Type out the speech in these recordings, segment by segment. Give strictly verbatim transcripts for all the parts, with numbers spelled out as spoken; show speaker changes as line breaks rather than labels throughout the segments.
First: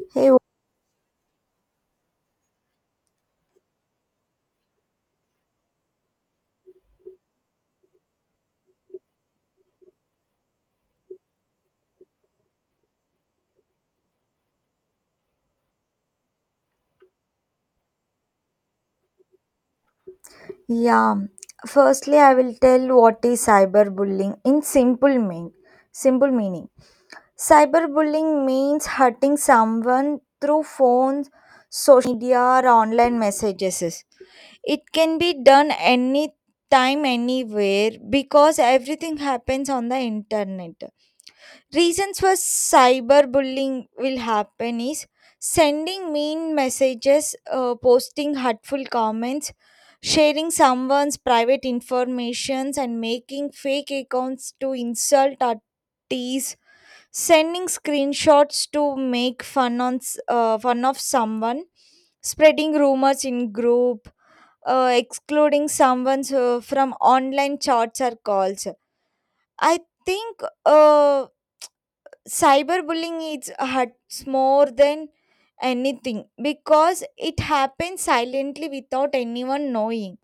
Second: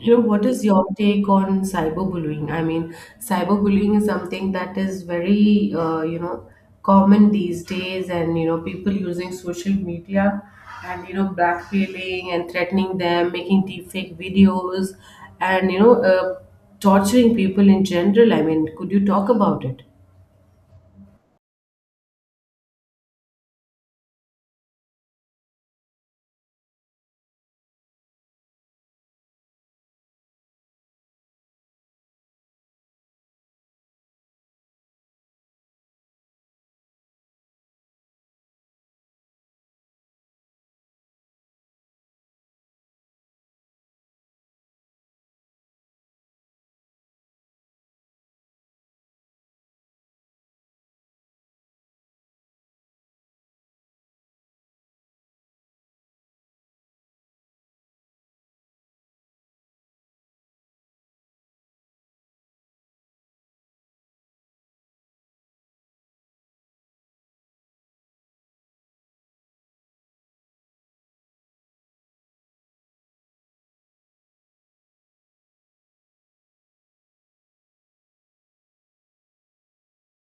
You know,
Hey,
what is your take on cyberbullying? I mean, cyberbullying is something that is very, uh, you know, common these days, and you know, people using social media, and you know, blackmailing and threatening them, making deepfake videos, and you know, uh, torturing people in general. I mean, could you talk about it?
w- yeah. Firstly, I will tell what is cyberbullying in simple mean, simple meaning. Cyberbullying means hurting someone through phones, social media, or online messages. It can be done any time, anywhere because everything happens on the internet. Reasons for cyberbullying will happen is sending mean messages, uh, posting hurtful comments, sharing someone's private informations and making fake accounts to insult or tease, sending screenshots to make fun on s- uh, fun of someone, spreading rumors in group, uh, excluding someone uh, from online chats or calls. I think. Uh, cyberbullying is hurts more than anything because it happens silently without anyone knowing.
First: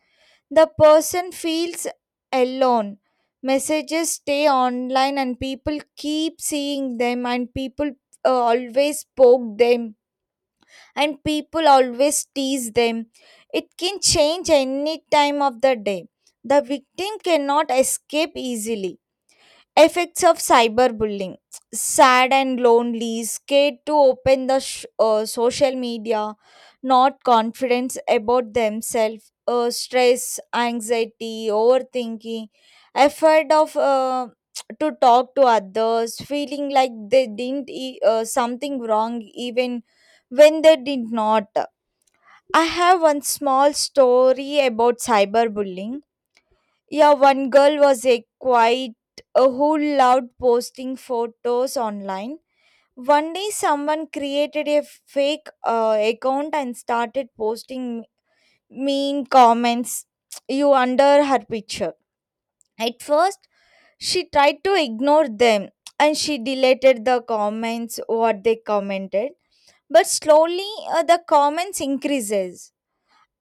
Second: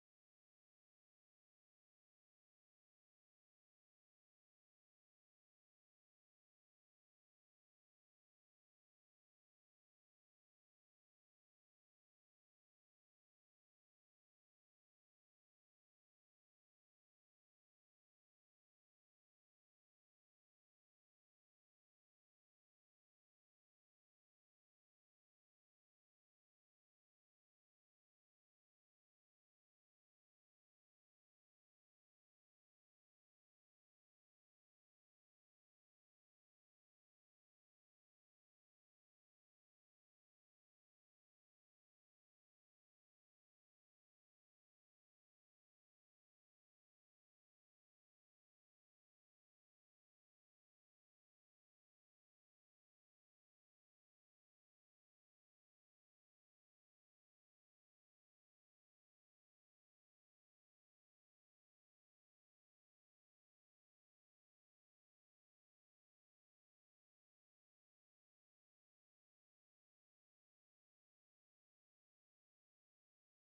The person feels alone. Messages stay online and people keep seeing them, and people uh, always poke them, and people always tease them. It can change any time of the day. The victim cannot escape easily. Effects of cyberbullying. Sad and lonely, scared to open the sh- uh, social media, not confident about themselves, uh, stress, anxiety, overthinking, effort of uh, to talk to others, feeling like they didn't e- uh, something wrong even when they did not. I have one small story about cyberbullying, yeah, one girl was a quite uh, who loved posting photos online. One day, someone created a fake uh, account and started posting mean comments you under her picture. At first, she tried to ignore them and she deleted the comments what they commented. But slowly, uh, the comments increases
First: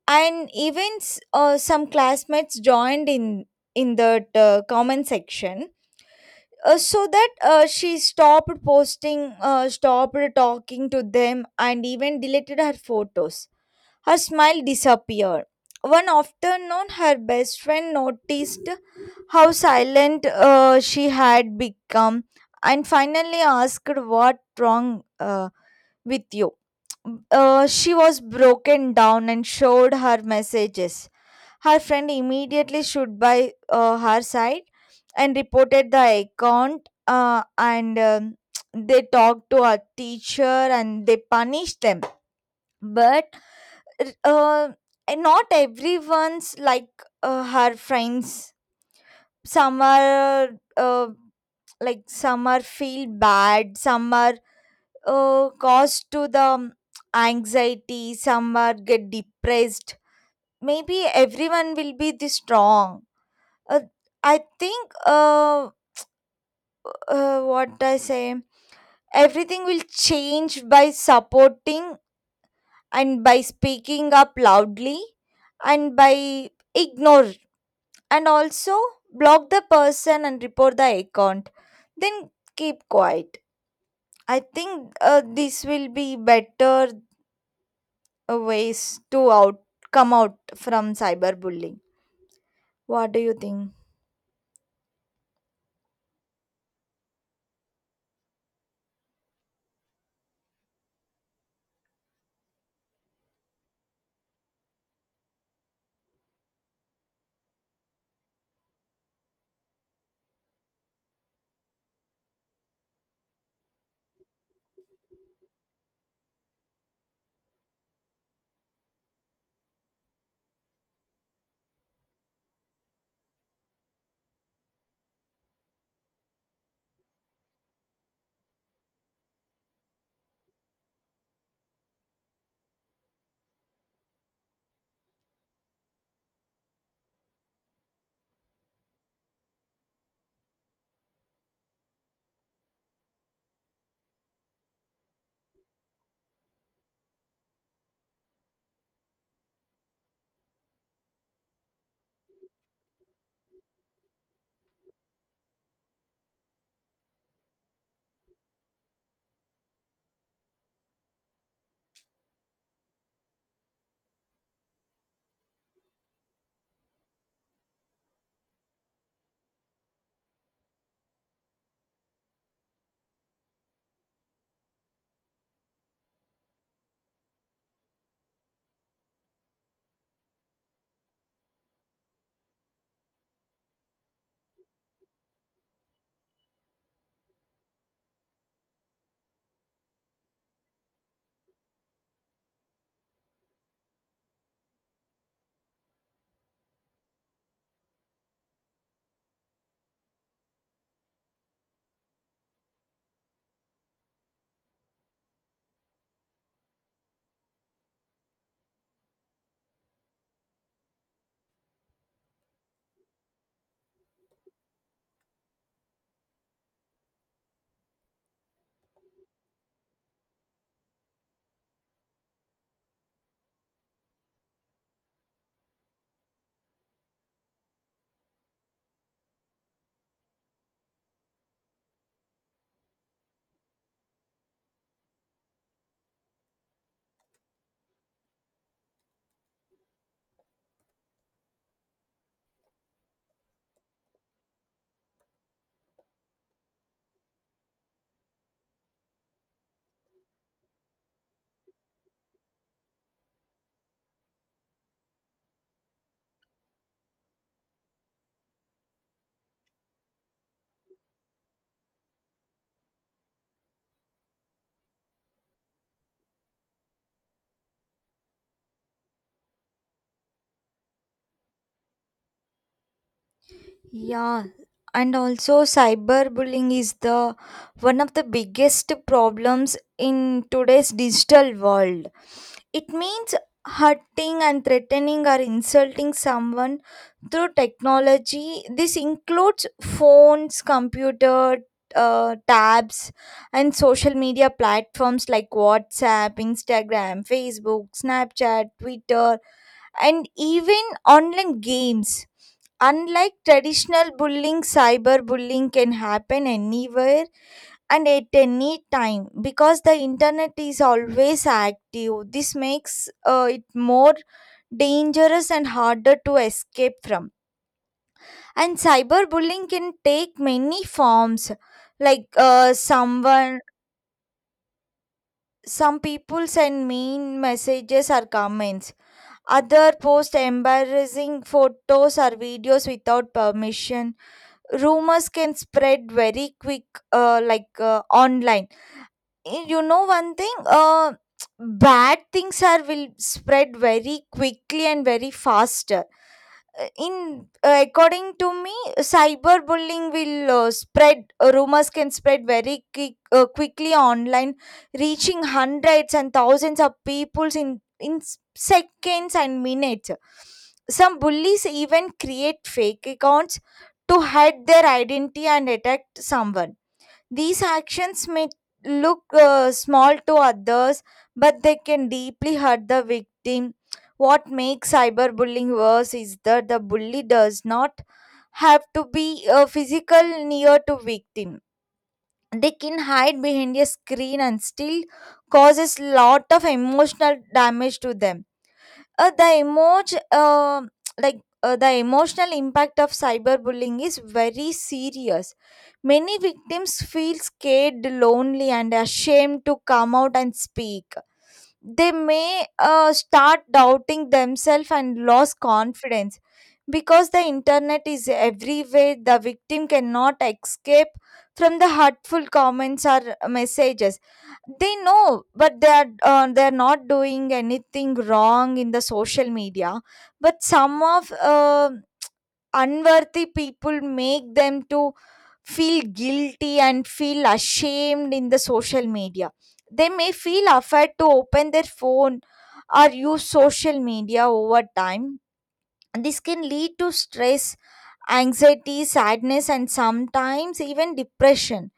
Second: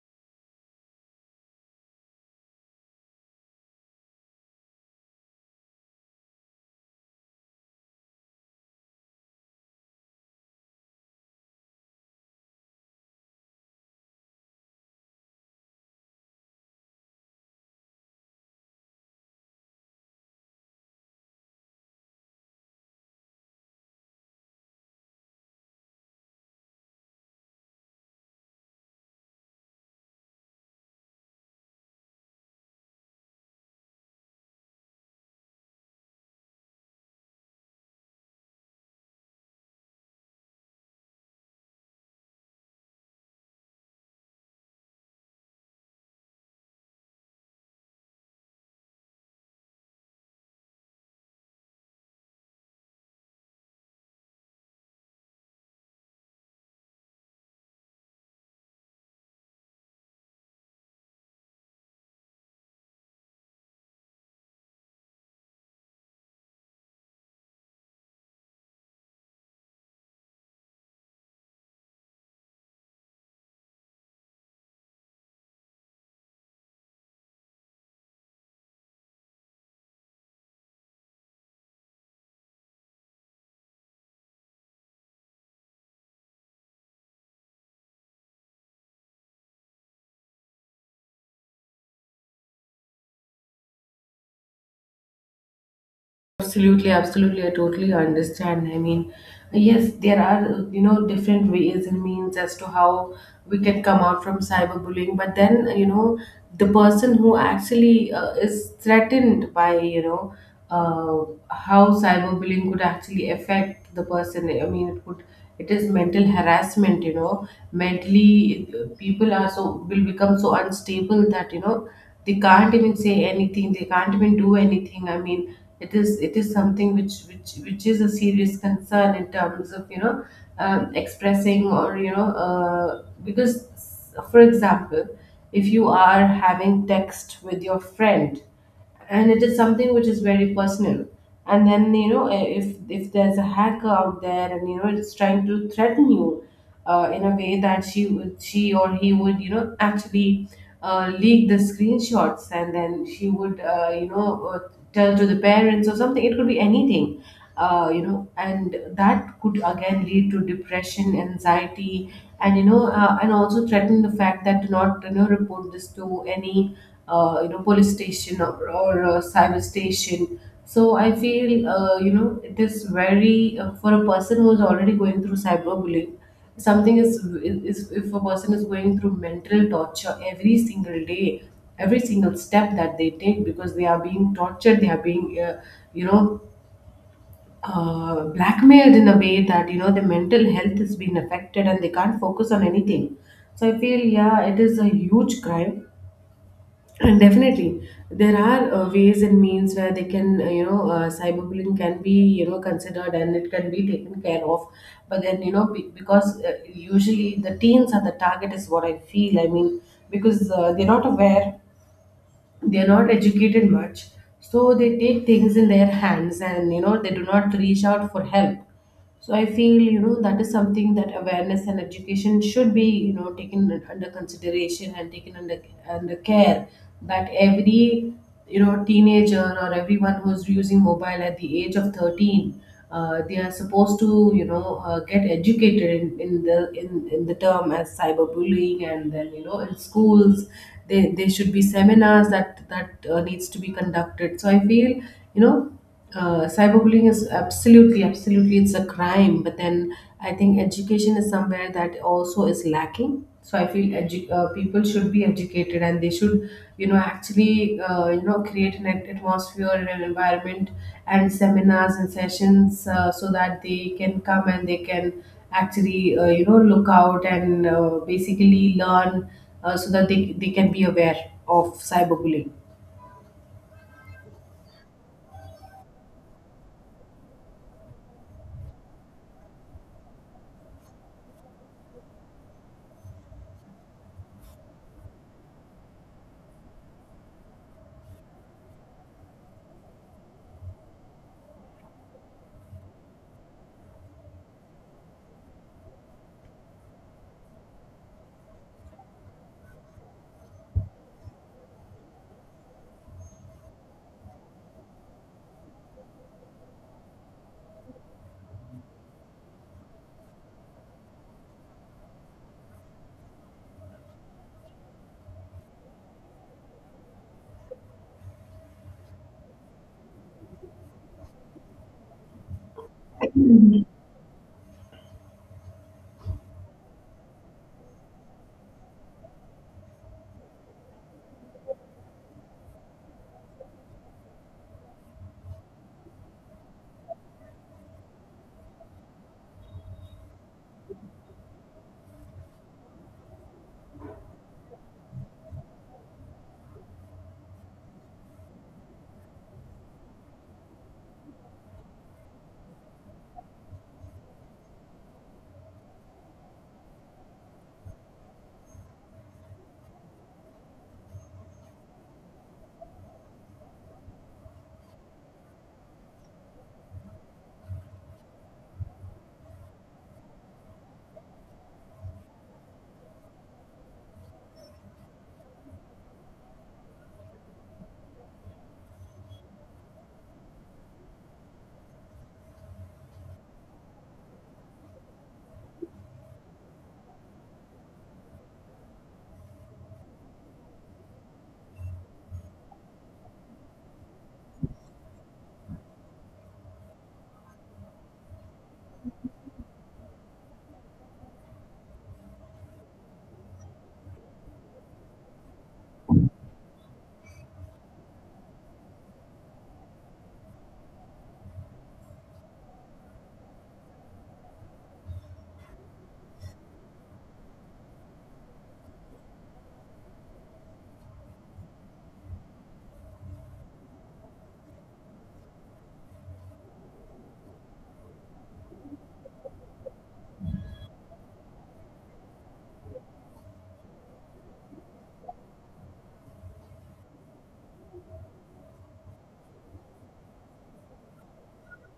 and even s- uh, some classmates joined in in that uh, comment section, uh, so that uh, she stopped posting uh, stopped talking to them and even deleted her photos. Her smile disappeared. One afternoon her best friend noticed how silent uh, she had become and finally asked what wrong uh, with you. Uh, she was broken down and showed her messages. Her friend immediately stood by uh, her side and reported the account, uh, and um, they talked to a teacher and they punished them. But uh, not everyone's like uh, her friends. Some are uh, like some are feel bad, some are uh, caused to the anxiety, some are get depressed. Maybe everyone will be this strong. uh, i think uh, uh what I say, everything will change by supporting and by speaking up loudly and by ignore and also block the person and report the account, then keep quiet. I think uh, this will be better uh, ways to out come out from cyberbullying. What do you think?
Absolutely, absolutely. I totally understand. I mean, yes, there are, you know, different ways and means as to how we can come out from cyberbullying. But then, you know, the person who actually uh, is threatened by, you know, uh, how cyberbullying could actually affect the person. I mean, it could it is mental harassment, you know mentally, uh, people are so, will become so unstable that you know they can't even say anything, they can't even do anything. I mean, it is it is something which which which is a serious concern in terms of, you know um, expressing, or you know uh, because, for example, if you are having text with your friend, and it is something which is very personal, and then, you know if if there's a hacker out there, and you know it's trying to threaten you, uh, in a way that she would she or he would, you know actually uh, leak the screenshots, and then she would, uh, you know uh, tell to the parents or something. It could be anything, uh, you know and that could again lead to depression, anxiety, and you know uh, and also threaten the fact that do not, you know report this to any uh, you know police station, or, or uh, cyber station. So I feel, uh, you know it is very, uh, for a person who is already going through cyberbullying, something is, is if a person is going through mental torture every single day, every single step that they take, because they are being tortured, they are being, uh, you know uh, blackmailed in a way that you know their mental health has been affected, and they can't focus on anything. So I feel, yeah, it is a huge crime, and definitely there are uh, ways and means where they can, uh, you know uh, cyberbullying can be, you know considered, and it can be taken care of. But then, you know be- because, uh, usually the teens are the target, is what I feel. I mean, because uh, they're not aware, they're not educated much, so they take things in their hands, and you know they do not reach out for help. So I feel, you know that is something that awareness and education should be, you know taken under consideration, and taken under under care. That every, you know teenager, or everyone who's using mobile at the age of thirteen, uh, they are supposed to, you know uh, get educated in, in the in, in the term as cyberbullying, and then you know in schools, they, they should be seminars that that uh, needs to be conducted. So I feel, you know uh, cyberbullying is absolutely, absolutely, it's a crime. But then I think education is somewhere that also is lacking, so I feel, edu- uh, people should be educated, and they should, you know actually, uh, you know create an at- atmosphere and an environment, and seminars and sessions, uh, so that they can come, and they can actually, uh, you know look out, and uh, basically learn, uh, so that they, they can be aware of cyberbullying.
Yeah, and also cyberbullying is the one of the biggest problems in today's digital world. It means hurting and threatening or insulting someone through technology. This includes phones, computer, uh, tabs, and social media platforms like WhatsApp, Instagram, Facebook, Snapchat, Twitter, and even online games. Unlike traditional bullying, cyberbullying can happen anywhere and at any time because the internet is always active. This makes uh, it more dangerous and harder to escape from. And cyberbullying can take many forms, like uh, someone, some people send mean messages or comments. Other post embarrassing photos or videos without permission. Rumors can spread very quick, uh, like uh, online. Y- you know one thing, uh, bad things are will spread very quickly and very fast, uh, in uh, according to me, cyberbullying will uh, spread. Uh, rumors can spread very quick, uh, quickly online, reaching hundreds and thousands of people in in s- seconds and minutes. Some bullies even create fake accounts to hide their identity and attack someone. These actions may look uh, small to others, but they can deeply hurt the victim. What makes cyberbullying worse is that the bully does not have to be uh, physical near to victim. They can hide behind a screen and still causes lot of emotional damage to them. uh, the emoji, uh, like uh, the emotional impact of cyberbullying is very serious. Many victims feel scared, lonely, and ashamed to come out and speak. They may uh, start doubting themselves and lose confidence, because the internet is everywhere the victim cannot escape from the hurtful comments or messages. They know, but they are uh, they are not doing anything wrong in the social media, but some of uh, unworthy people make them to feel guilty and feel ashamed in the social media. They may feel afraid to open their phone or use social media. Over time this can lead to stress, anxiety, sadness, and sometimes even depression.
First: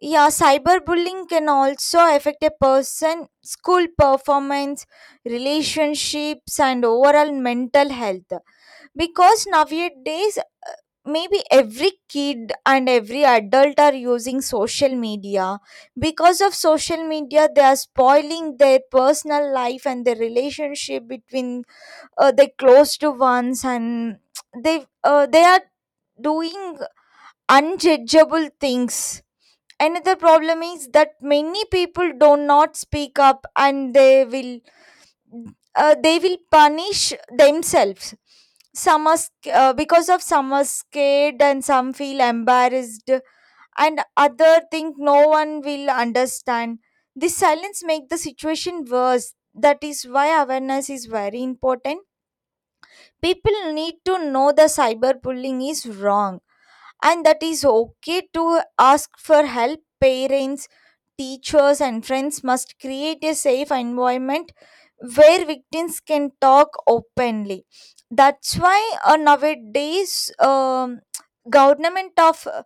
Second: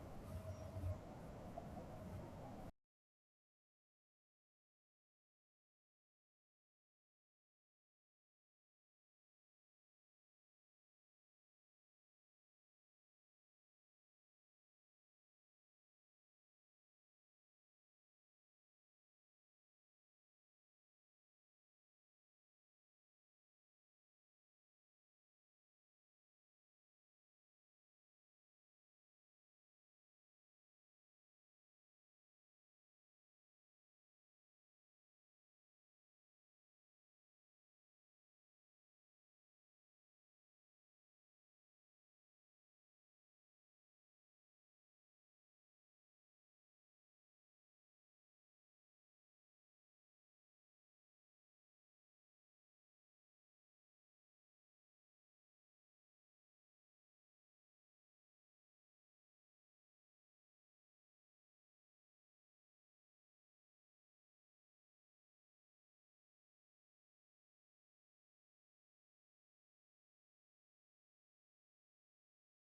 Yeah, cyberbullying can also affect a person school performance, relationships, and overall mental health, because nowadays maybe every kid and every adult are using social media. Because of social media they are spoiling their personal life and their relationship between uh, their close to ones, and they uh, they are doing unjudgeable things. Another problem is that many people do not speak up and they will uh, they will punish themselves. Some are sc- uh, because of Some are scared and some feel embarrassed, and other think no one will understand. This silence make the situation worse. That is why awareness is very important. People need to know the cyberbullying is wrong, and that is okay to ask for help. Parents, teachers, and friends must create a safe environment where victims can talk openly. That's why uh, nowadays, um, government of uh,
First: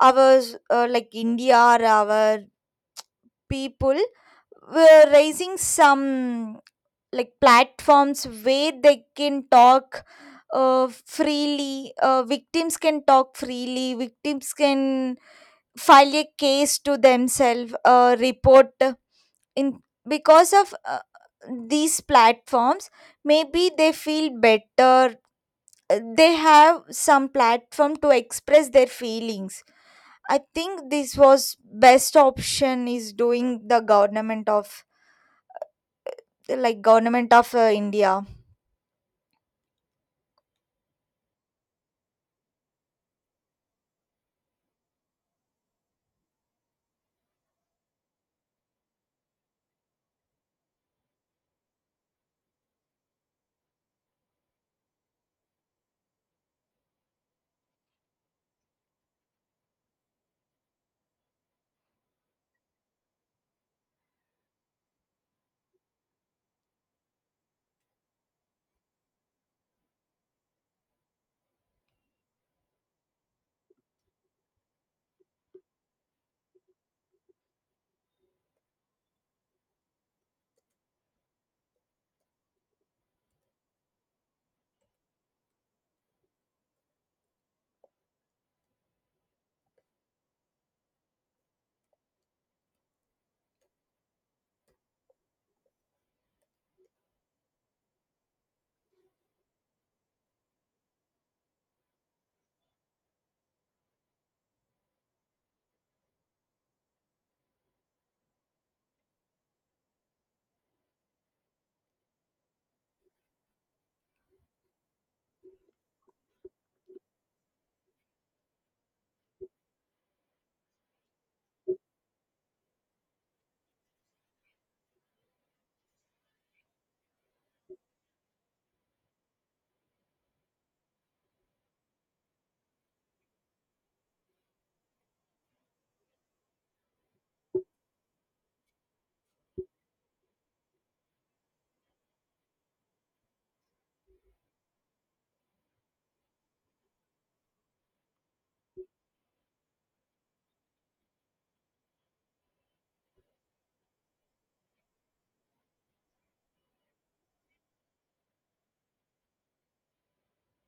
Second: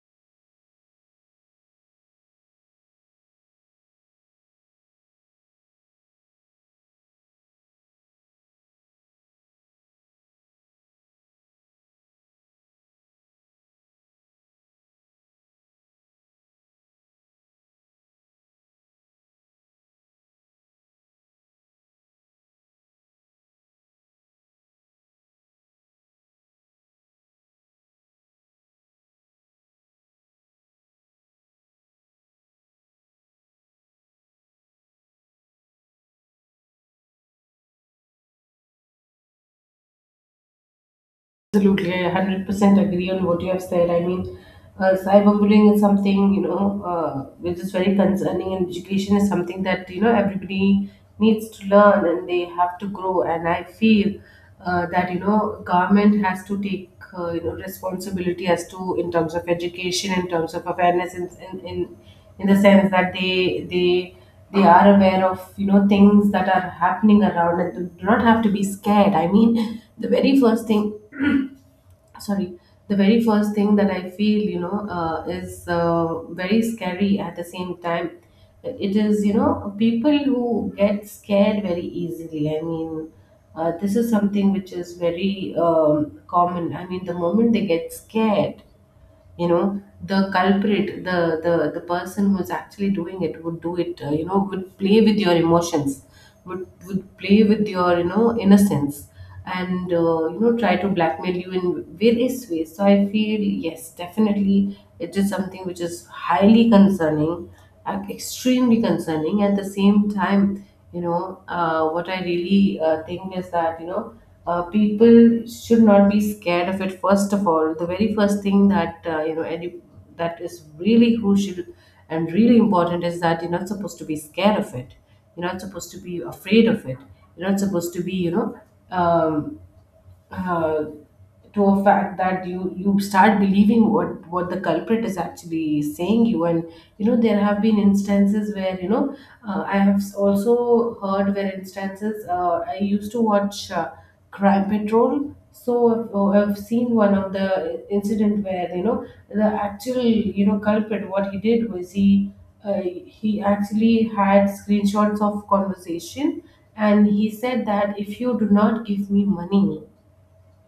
our uh, like India, or our people were raising some like platforms where they can talk uh, freely. Uh, victims can talk freely, victims can file a case to themselves, uh, report in. Because of uh, these platforms, maybe they feel better. Uh, they have some platform to express their feelings. I think this was best option is doing the government of like government of uh, India.
Absolutely, I a hundred percent agree on what you have said. I mean, uh, cyberbullying is something, you know, uh, which is very concerning, and education is something that, you know, everybody needs to learn, and they have to grow. And I feel uh, that, you know, government has to take, uh, you know, responsibility as to, in terms of education, in terms of awareness, in, in, in, in the sense that they, they, they are aware of you know things that are happening around, and do not have to be scared. I mean, the very first thing, sorry, the very first thing that I feel, you know uh, is uh, very scary at the same time. It is, you know people who get scared very easily. I mean, uh, this is something which is very um, common. I mean, the moment they get scared, you know the culprit, the the the person who's actually doing it would do it, uh, you know would play with your emotions, would would play with your you know innocence, and uh, you know try to blackmail you in various ways. So I feel, yes, definitely, it is something which is highly concerning, uh, extremely concerning at the same time. You know uh, what I really uh, think, is that you know uh, people should not be scared of it. First of all, the very first thing that, uh, you know any, that is really crucial and really important, is that you're not supposed to be scared of it, you're not supposed to be afraid of it, you're not supposed to be, you know um, uh, to a fact that you you start believing what what the culprit is actually saying you, and you know there have been instances where, you know uh, I have also heard where instances, uh, I used to watch uh, crime patrol. So uh, I've seen one of the incident where, you know the actual, you know culprit, what he did was, he, uh, he actually had screenshots of conversation, and he said that, if you do not give me money,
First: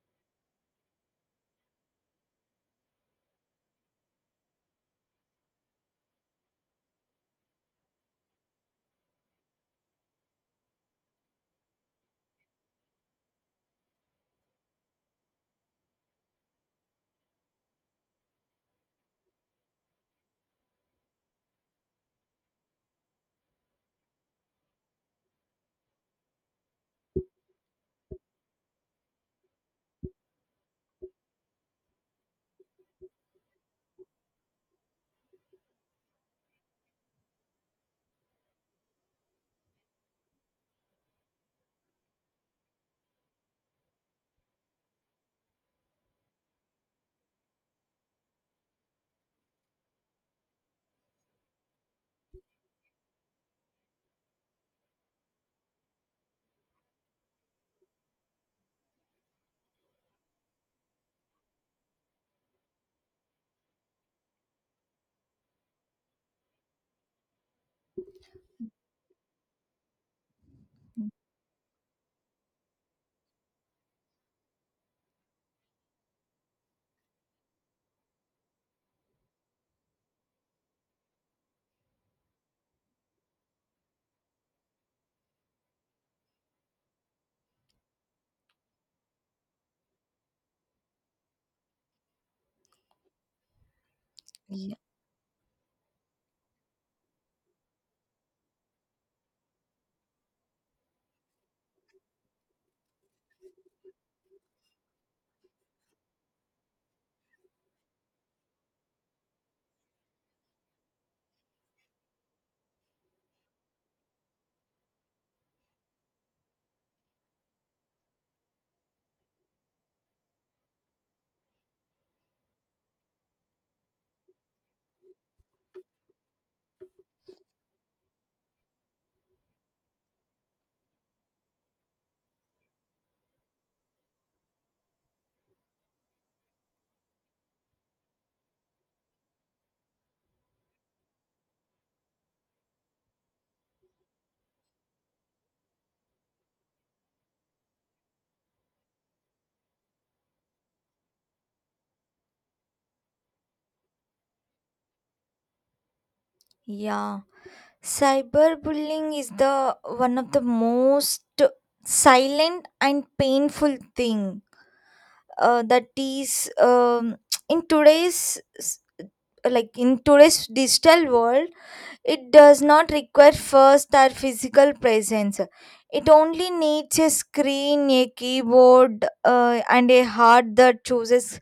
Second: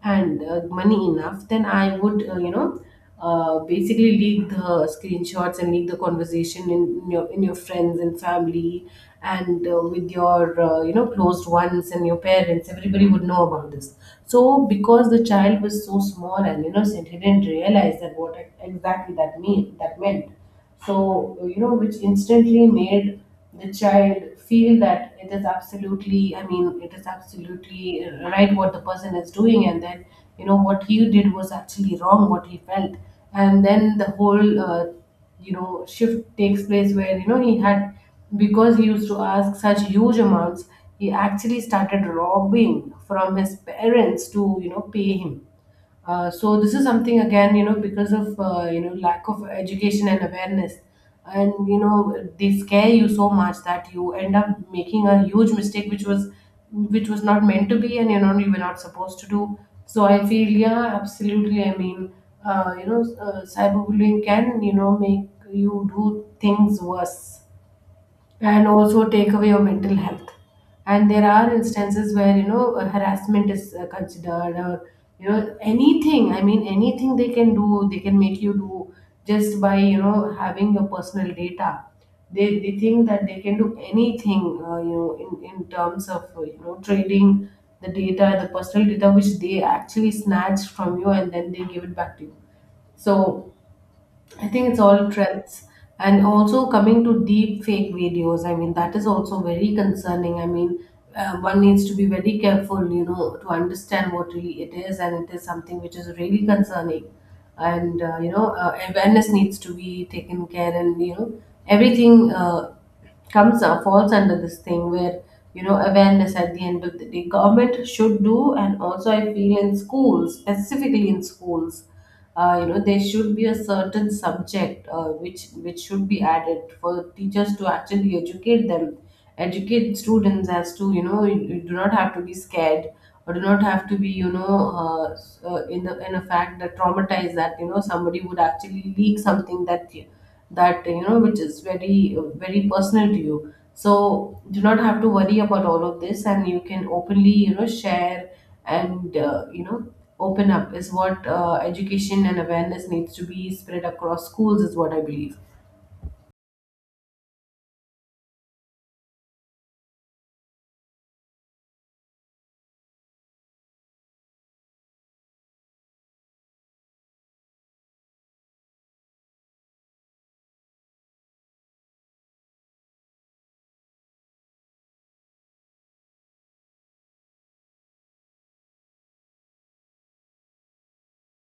and uh, money enough, then I would, uh, you know, uh, basically leak the screenshots and leak the conversation in, in your in your friends and family, and uh, with your uh, you know closed ones and your parents. Everybody would know about this. So, because the child was so small and innocent, he didn't realize that what exactly that mean that meant. So you know which instantly made the child feel that it is absolutely, I mean, it is absolutely right what the person is doing, and that, you know what he did was actually wrong, what he felt. And then the whole uh, you know shift takes place, where you know he had, because he used to ask such huge amounts, he actually started robbing from his parents to, you know pay him. Uh, so this is something again, you know, because of uh, you know lack of education and awareness, and you know they scare you so much, that you end up making a huge mistake, which was which was not meant to be, and you know you were not supposed to do. So I feel, yeah, absolutely. I mean, uh, you know, uh, cyberbullying can, you know make you do things worse, and also take away your mental health.
Mm.
And there are instances where, you know uh, harassment is uh, considered, or you know anything. I mean, anything they can do, they can make you do, just by you know having your personal data. They, they think that they can do anything, uh, you know, in, in terms of uh, you know trading the data, the personal data which they actually snatch from you, and then they give it back to you. So I think
Yeah.
it's all trends. And also, coming to deep fake videos, I mean, that is also very concerning. I mean, uh, one needs to be very careful, you know, to understand what really it is, and it is something which is really concerning. And, uh, you know, uh, awareness needs to be taken care, and, you know, everything uh, comes uh, falls under this thing where, you know, awareness, at the end of the day, government should do, and also I feel, in schools, specifically in schools, uh, you know there should be a certain subject, uh, which which should be added, for teachers to actually educate them, educate students as to, you know you, you do not have to be scared, or do not have to be, you know uh, s- uh, in the, in a fact that traumatized, that you know somebody would actually leak something that, that, you know which is very, very personal to you. So, do not have to worry about all of this, and you can openly, you know share, and uh, you know open up, is what uh, education and awareness needs to be spread across schools, is what I believe.
Yeah. Cyberbullying is the one of the most silent and painful thing uh, that is um, in today's s- like in today's digital world. It does not require first our physical presence. It only needs a screen, a keyboard, uh, and a heart that chooses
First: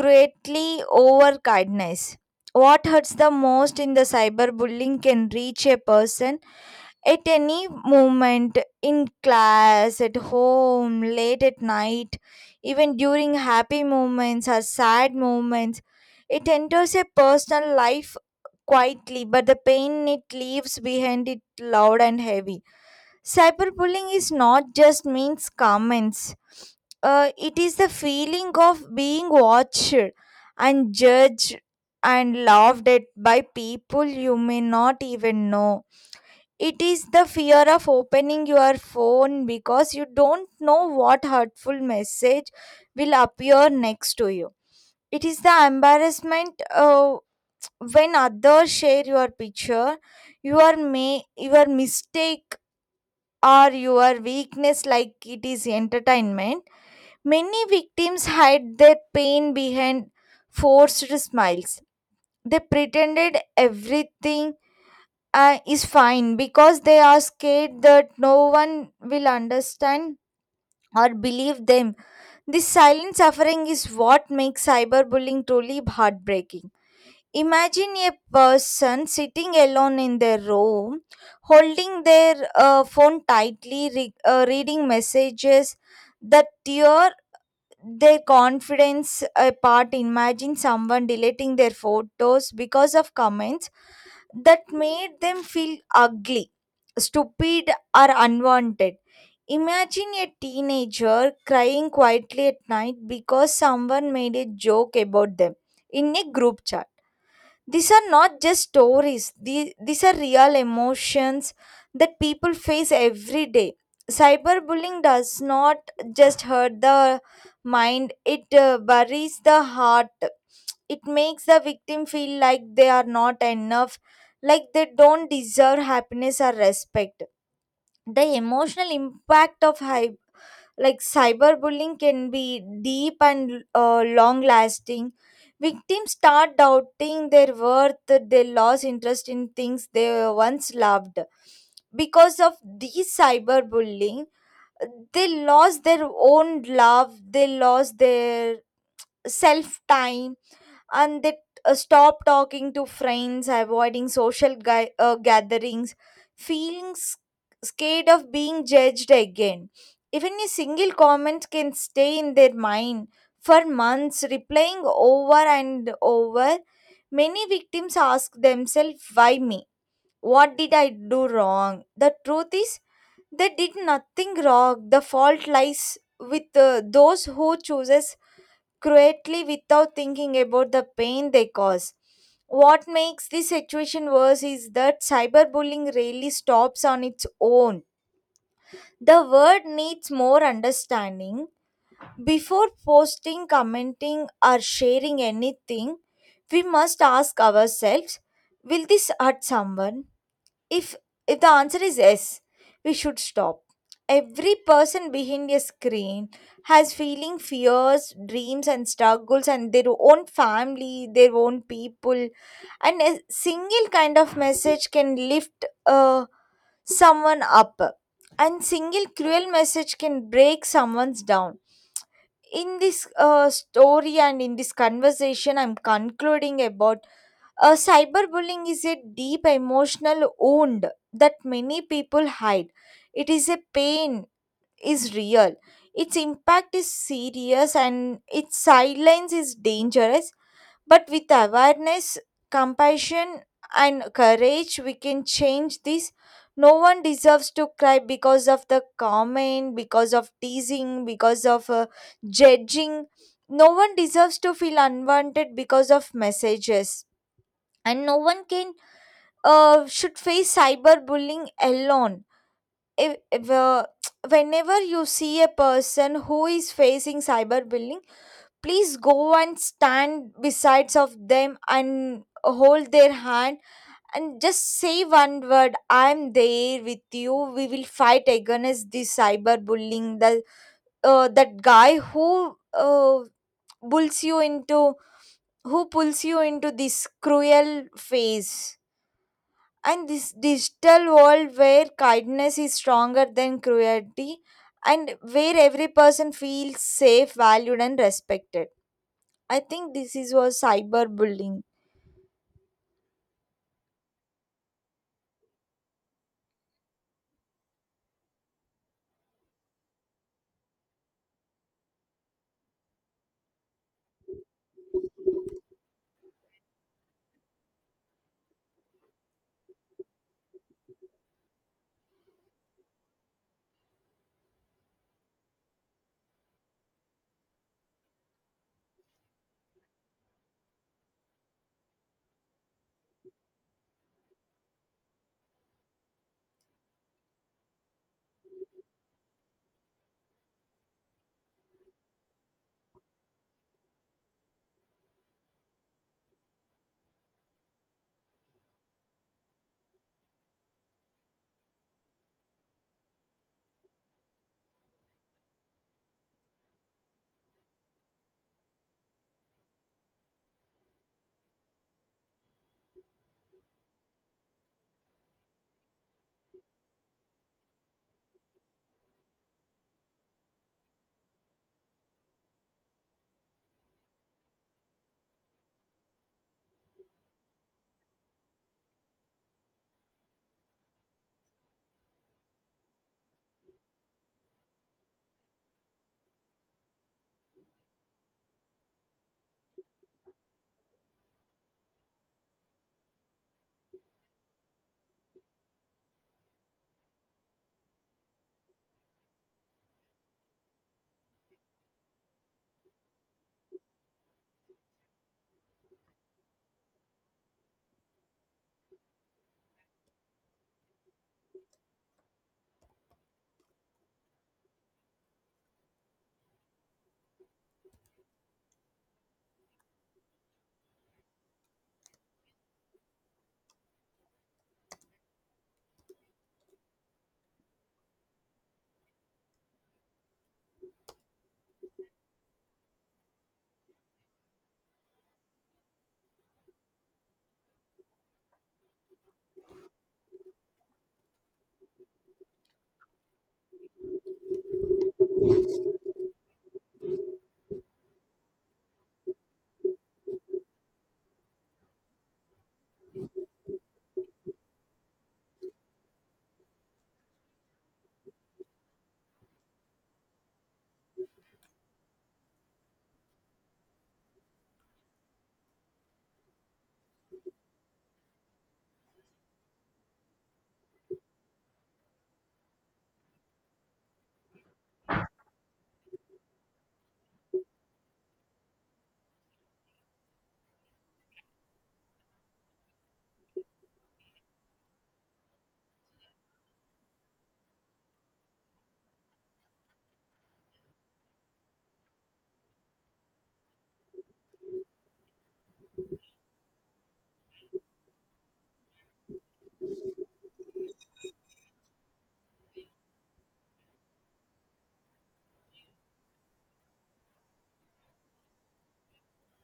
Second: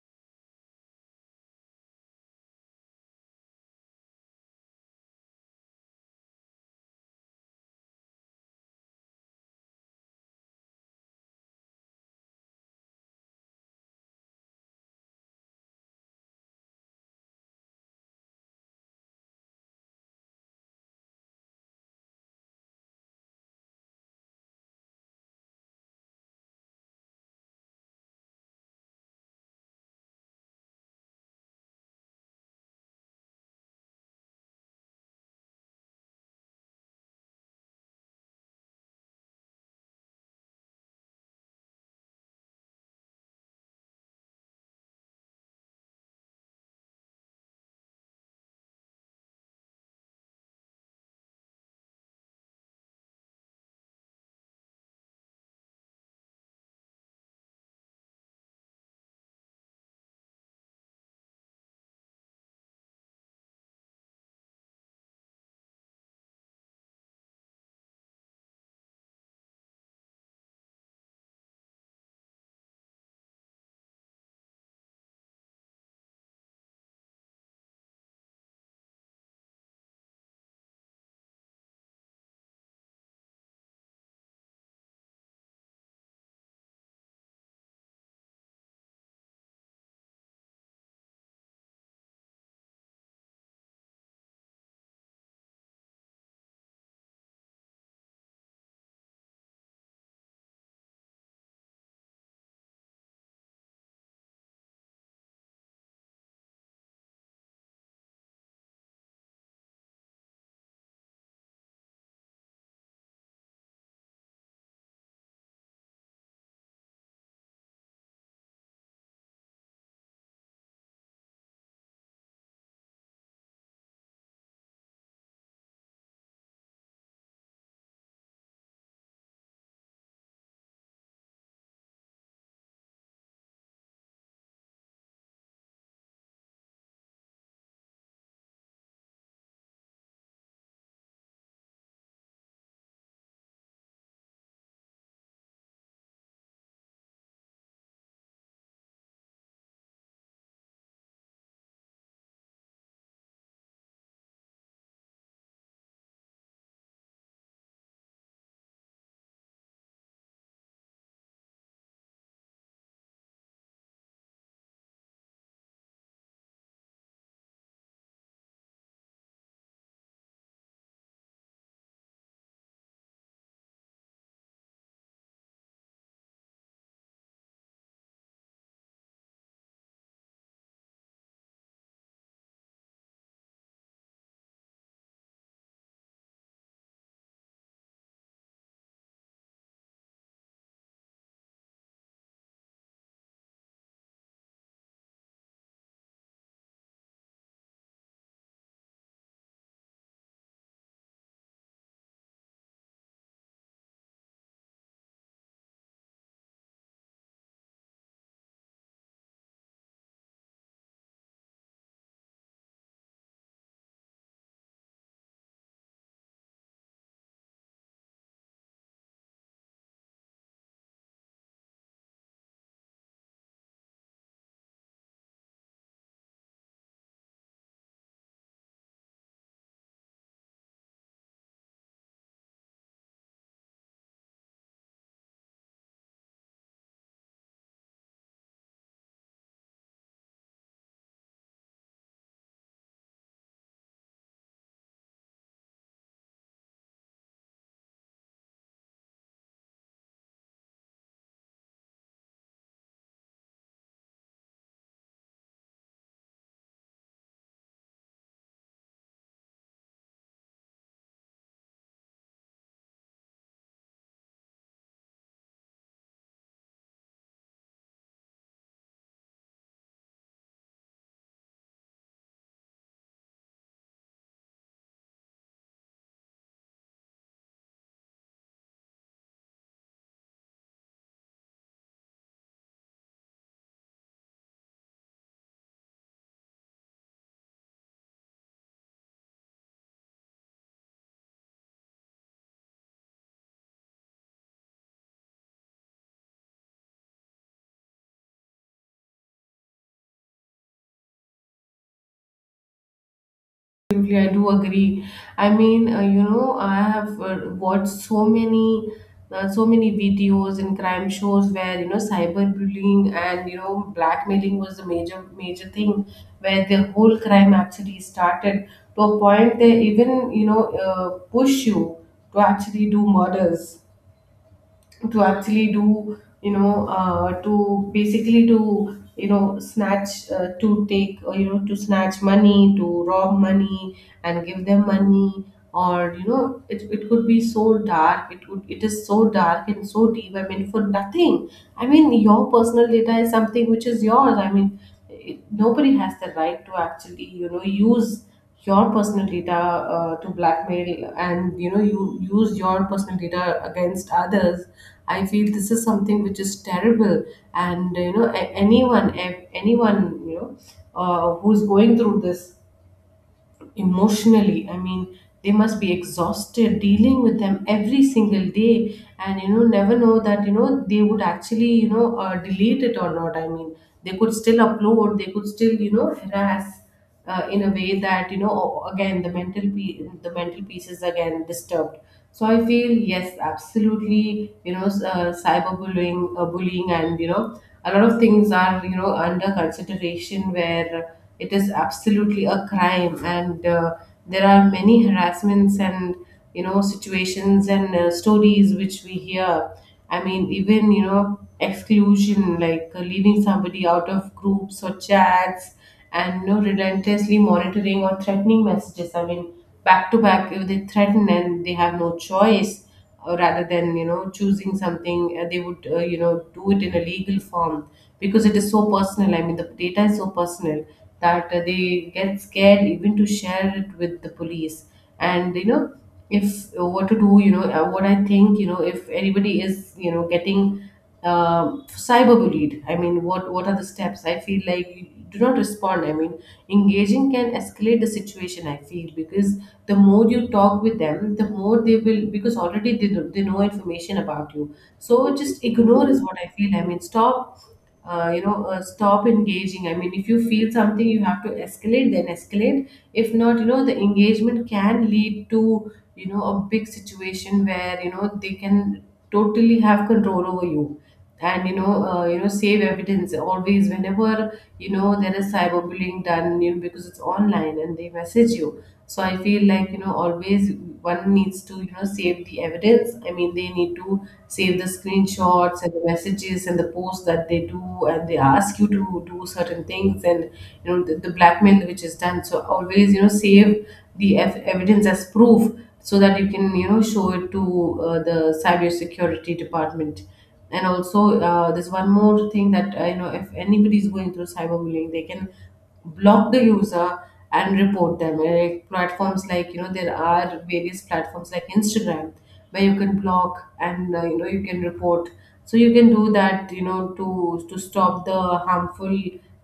greatly over kindness. What hurts the most in the cyberbullying can reach a person at any moment, in class, at home, late at night, even during happy moments or sad moments. It enters a personal life quietly, but the pain it leaves behind it loud and heavy. Cyberbullying is not just means comments. Uh, it is the feeling of being watched and judged and laughed at by people you may not even know. It is the fear of opening your phone because you don't know what hurtful message will appear next to you. It is the embarrassment uh, when others share your picture, your may your mistake, or your weakness like it is entertainment. Many victims hide their pain behind forced smiles. They pretended everything uh, is fine because they are scared that no one will understand or believe them. This silent suffering is what makes cyberbullying truly heartbreaking. Imagine a person sitting alone in their room, holding their uh, phone tightly, re- uh, reading messages that tear their confidence apart. Imagine someone deleting their photos because of comments that made them feel ugly, stupid, or unwanted. Imagine a teenager crying quietly at night because someone made a joke about them in a group chat. These are not just stories, the- these are real emotions that people face every day. Cyberbullying does not just hurt the mind, it uh, buries the heart. It makes the victim feel like they are not enough, like they don't deserve happiness or respect. The emotional impact of hy- like cyberbullying can be deep and uh, long lasting. Victims start doubting their worth, they lost interest in things they once loved. Because of these cyberbullying they lost their own love, they lost their self time, and they uh, stop talking to friends, avoiding social ga- uh, gatherings, feeling s- scared of being judged again. Even a single comment can stay in their mind for months, replaying over and over. Many victims ask themselves, why me? What did I do wrong? The truth is, they did nothing wrong. The fault lies with uh, those who chooses quietly without thinking about the pain they cause. What makes this situation worse is that cyberbullying rarely stops on its own. The word needs more understanding. Before posting, commenting, or sharing anything, we must ask ourselves, will this hurt someone? If if the answer is yes, we should stop. Every person behind a screen has feeling, fears, dreams, and struggles, and their own family, their own people, and a single kind of message can lift uh, someone up, and single cruel message can break someone's down. In this uh, story and in this conversation, I'm concluding about uh, cyberbullying is a deep emotional wound that many people hide. It is a pain, is real. Its impact is serious and its silence is dangerous. But with awareness, compassion, and courage, we can change this. No one deserves to cry because of the comment, because of teasing, because of uh, judging. No one deserves to feel unwanted because of messages, and no one can uh, should face cyberbullying alone. If, if, uh, whenever you see a person who is facing cyberbullying, please go and stand besides of them and hold their hand and just say one word, I'm there with you, we will fight against this cyberbullying. The uh, That guy who uh, pulls you into who pulls you into this cruel phase, and this digital world where kindness is stronger than cruelty, and where every person feels safe, valued, and respected. I think this is what cyberbullying.
Absolutely, I do agree. I mean, uh, you know, I have uh, watched so many, uh, so many videos and crime shows where you know cyberbullying and you know blackmailing was the major, major thing, where the whole crime actually started to a point they even you know uh, push you to actually do murders to actually do you know uh, to basically to you know snatch uh, to take or you know to snatch money to rob money and give them money or you know it, it could be so dark it would it is so dark and so deep. I mean for nothing. I mean your personal data is something which is yours. I mean it, nobody has the right to actually you know use your personal data uh, to blackmail and you know you use your personal data against others. I feel this is something which is terrible, and you know a- anyone a- anyone you know uh, who's going through this emotionally, I mean they must be exhausted dealing with them every single day, and you know never know that you know they would actually you know uh, delete it or not. I mean they could still upload, they could still you know harass uh, in a way that you know o- again the mental pe- the mental piece is again disturbed. So I feel, yes, absolutely, you know s- uh, cyberbullying, uh, bullying and you know a lot of things are you know under consideration where it is absolutely a crime. And uh, there are many harassments and you know situations and uh, stories which we hear. I mean even you know exclusion, like uh, leaving somebody out of groups or chats, and you know relentlessly monitoring or threatening messages. I mean back to back, if they threaten, and they have no choice uh, rather than you know choosing something, uh, they would uh, you know do it in a legal form because it is so personal. I mean the data is so personal that uh, they get scared even to share it with the police. And you know, if uh, what to do, you know uh, what I think, you know if anybody is you know getting um cyberbullied, I mean what what are the steps? I feel like you do not respond. I mean engaging can escalate the situation, I feel, because the more you talk with them, the more they will, because already they, know- they know information about you. So just ignore is what I feel. I mean stop, uh, you know uh, stop engaging. I mean if you feel something you have to escalate, then escalate. If not, you know the engagement can lead to you know a big situation where you know they can totally have control over you. And you know uh, you know save evidence always whenever you know there is cyberbullying done, you know, because it's online and they message you. So I feel like you know always one needs to you know save the evidence. I mean they need to save the screenshots and the messages and the posts that they do, and they ask you to do certain things. And you know the, the blackmail which is done, so always you know save the ev- evidence as proof so that you can you know show it to uh, the cyber security department. And also, uh, there's one more thing, that uh, you know if anybody is going through cyberbullying, they can block the user and report them. Like platforms, like you know, there are various platforms like Instagram where you can block and uh, you know you can report. So you can do that, you know, to to stop the harmful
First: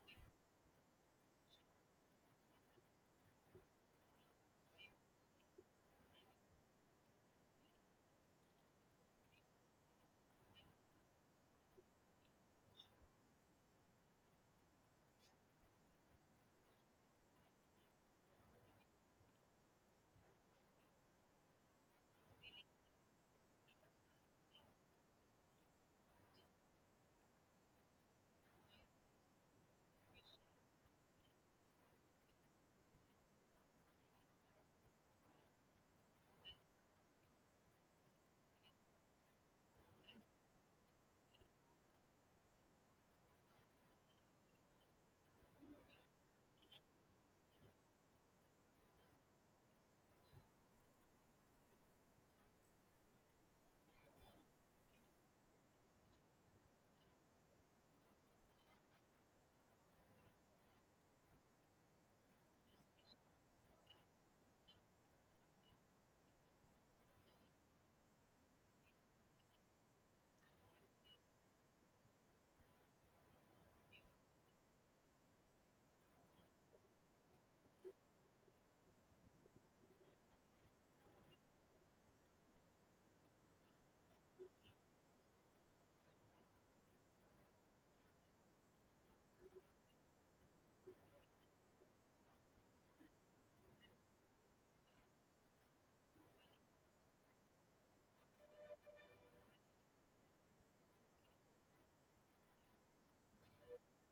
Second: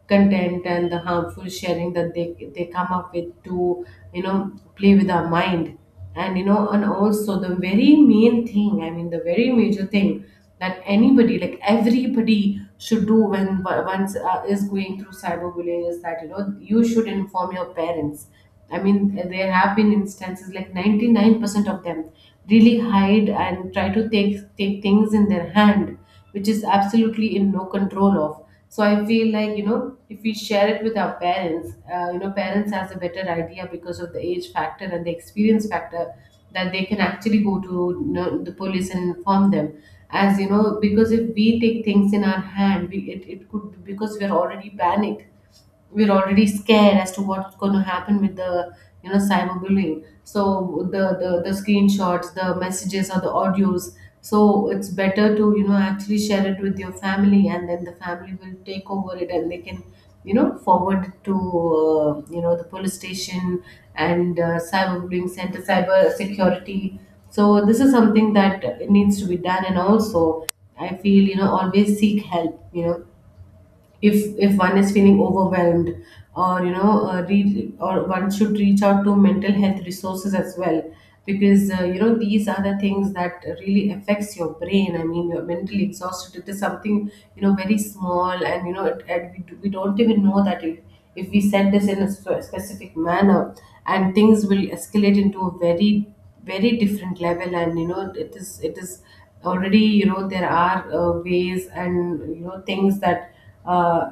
content and the harmful sharing that they they come up with to you know play with our mind. And you know, and also the very main thing, I mean the very major thing that anybody, like everybody, should do when once uh, is going through cyberbullying, is that you know you should inform your parents. I mean there have been instances like ninety-nine percent of them really hide and try to take take things in their hand, which is absolutely in no control of. So I feel like, you know, if we share it with our parents, uh, you know parents has a better idea because of the age factor and the experience factor, that they can actually go to, you know, the police and inform them. As you know, because if we take things in our hand, we, it, it could, because we are already panicked, we're already scared as to what's going to happen with the, you know, cyberbullying. So the, the the screenshots, the messages or the audios, so it's better to you know actually share it with your family, and then the family will take over it, and they can you know forward it to uh, you know the police station and uh, cyberbullying center, cyber security. So this is something that needs to be done. And also, I feel, you know, always seek help, you know, if if one is feeling overwhelmed or you know uh, re- or one should reach out to mental health resources as well, because uh, you know these are the things that really affects your brain. I mean you're mentally exhausted. It is something, you know, very small, and you know it, and we, do- we don't even know that, if, if we said this in a spe- specific manner, and things will escalate into a very, very different level. And you know it is it is already, you know, there are uh, ways and you know things that uh,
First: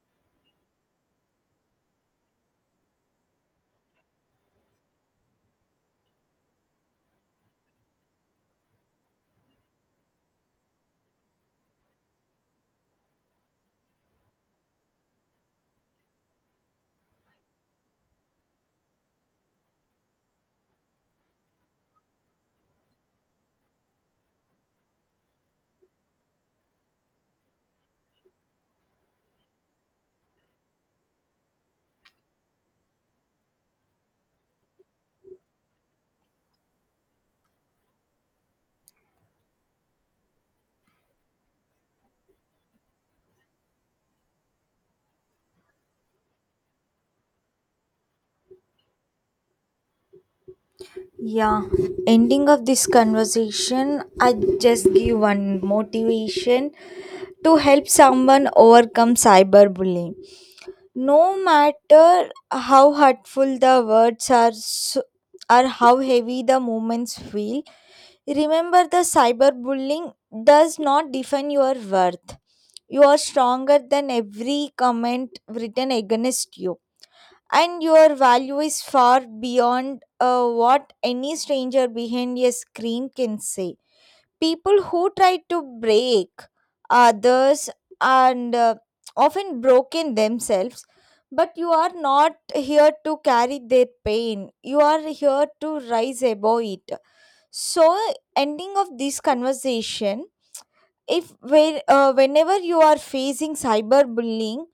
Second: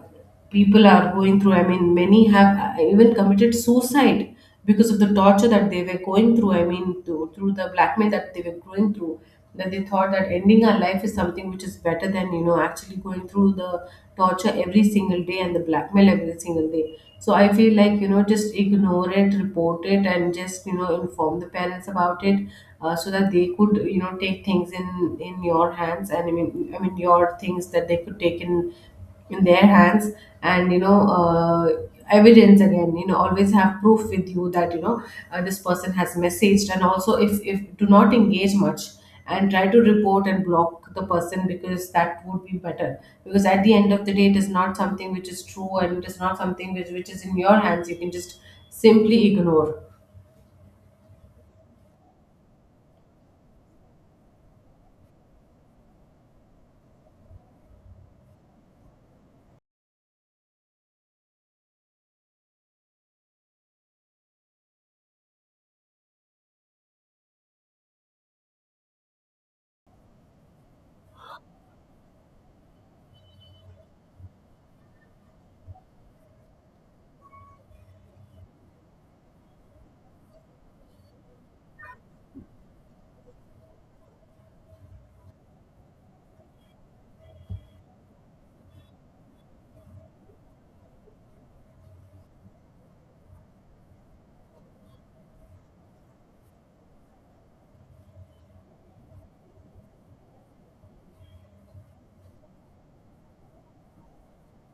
people are going through. I mean many have uh, even committed suicide because of the torture that they were going through. I mean to, through the blackmail that they were going through, that they thought that ending our life is something which is better than you know actually going through the torture every single day and the blackmail every single day. So I feel like, you know, just ignore it, report it, and just you know inform the parents about it, uh, so that they could, you know, take things in in your hands, and i mean i mean your things, that they could take in in their hands. And you know uh, evidence again, you know, always have proof with you that you know uh, this person has messaged. And also, if if do not engage much, and try to report and block the person, because that would be better. Because at the end of the day, it is not something which is true, and it is not something which, which is in your hands. You can just simply ignore.
Yeah, ending of this conversation, I just give one motivation to help someone overcome cyberbullying. No matter how hurtful the words are, so, or how heavy the moments feel. Remember, the cyberbullying does not define your worth. You are stronger than every comment written against you, and your value is far beyond uh, what any stranger behind a screen can say. People who try to break others and uh, often broken themselves, but you are not here to carry their pain, you are here to rise above it. So, ending of this conversation, if when uh, whenever you are facing cyberbullying,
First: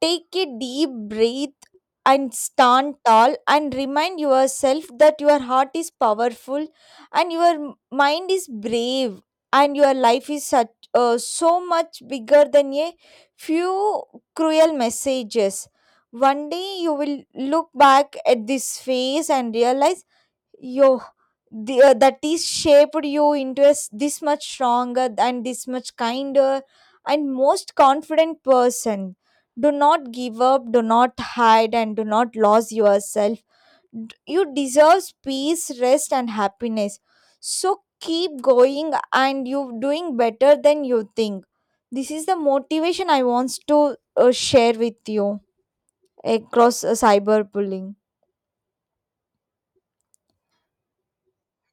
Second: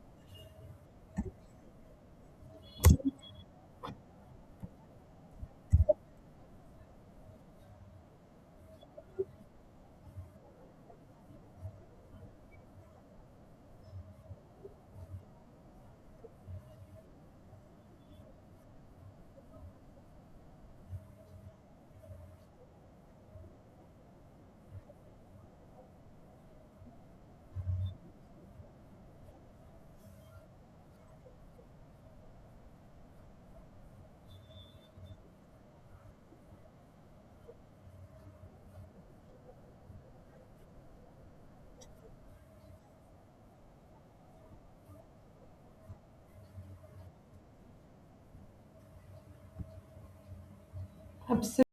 take a deep breath and stand tall and remind yourself that your heart is powerful and your m- mind is brave, and your life is such uh, so much bigger than a few cruel messages. One day you will look back at this phase and realize yo the, uh, that is shaped you into a s this much stronger and this much kinder and most confident person. Do not give up, do not hide, and do not lose yourself. D- you deserve peace, rest, and happiness. So keep going, and you are doing better than you think. This is the motivation I wants to uh, share with you across uh, cyberbullying.
Absolutely.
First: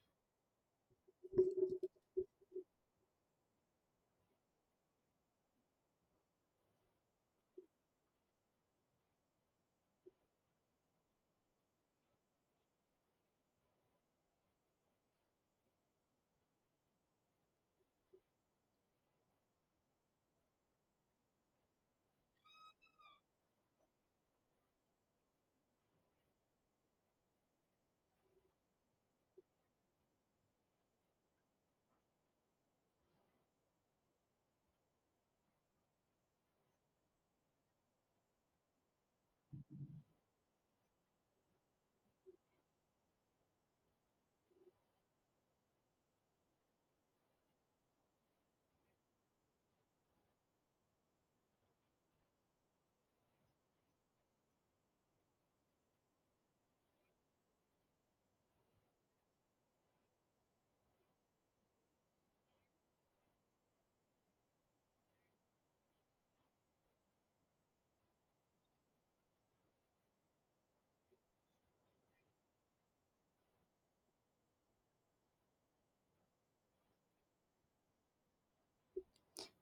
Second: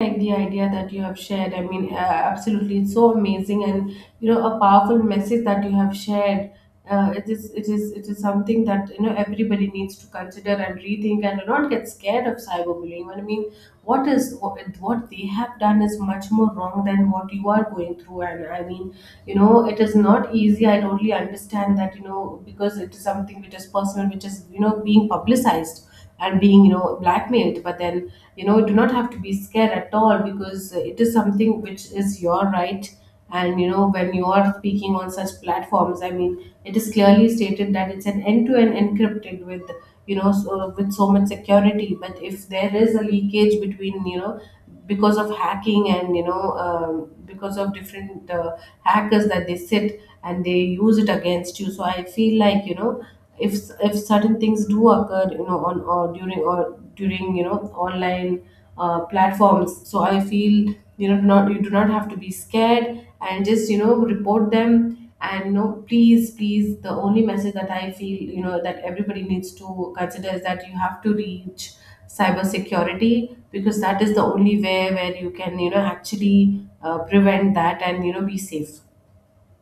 Like the idea that you have shared, I mean, uh, absolutely, it's so amazing. And you know, a powerful message that you have shared, uh, it is it is it is something that you know everybody needs to consider and rethink, and not get scared of cyberbullying. I mean what is what, what they have done is much more wrong than what you are going through. And I mean, you know, it is not easy, I totally understand that, you know, because it is something which is personal, which is you know being publicized and being you know blackmailed. But then you know do not have to be scared at all, because it is something which is your right. And you know, when you are speaking on such platforms, I mean, it is clearly stated that it's an end to end encrypted with, you know, so with so much security. But if there is a leakage between, you know, because of hacking and you know, um, because of different uh, hackers that they sit and they use it against you, so I feel like, you know, if if certain things do occur you know on or during or during you know online uh, platforms, so I feel you know not, you do not have to be scared, and just you know report them. And you know, please, please, the only message that I feel, you know, that everybody needs to consider, is that you have to reach cyber security, because that is the only way where you can you know actually uh, prevent that and you know be safe.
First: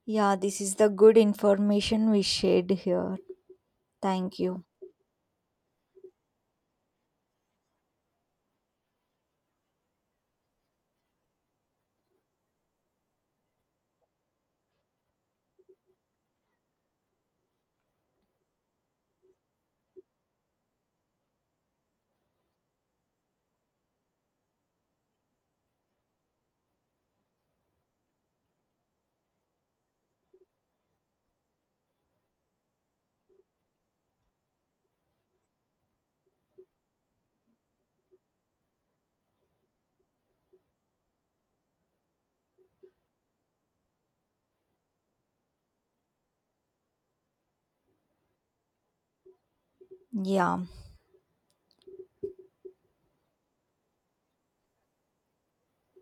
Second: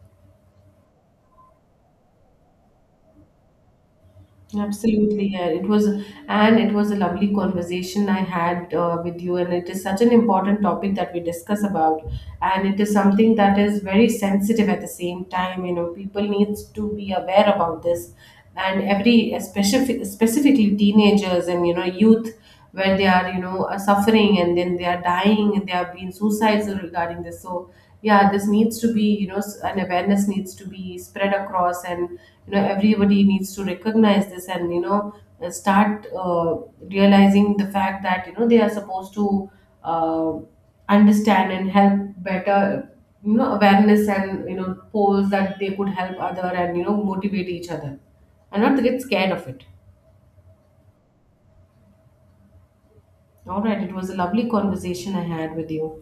Yeah, this is the good information we shared here. Thank you.
Absolutely, yeah. It was, and it was a lovely conversation I had uh, with you. And it is such an important topic that we discuss about, and it is something that is very sensitive at the same time. You know, people needs to be aware about this, and every especially specifically teenagers and you know youth, where they are, you know, uh, suffering, and then they are dying, and they are being suicidal regarding this. So yeah, this needs to be, you know, s- an awareness needs to be spread across, and you know everybody needs to recognize this, and you know uh, start uh, realizing the fact that you know they are supposed to uh, understand and help better. You know, awareness and you know polls, that they could help other and you know motivate each other, and not get scared of it.
Yeah.
All right, it was a lovely conversation I had with you.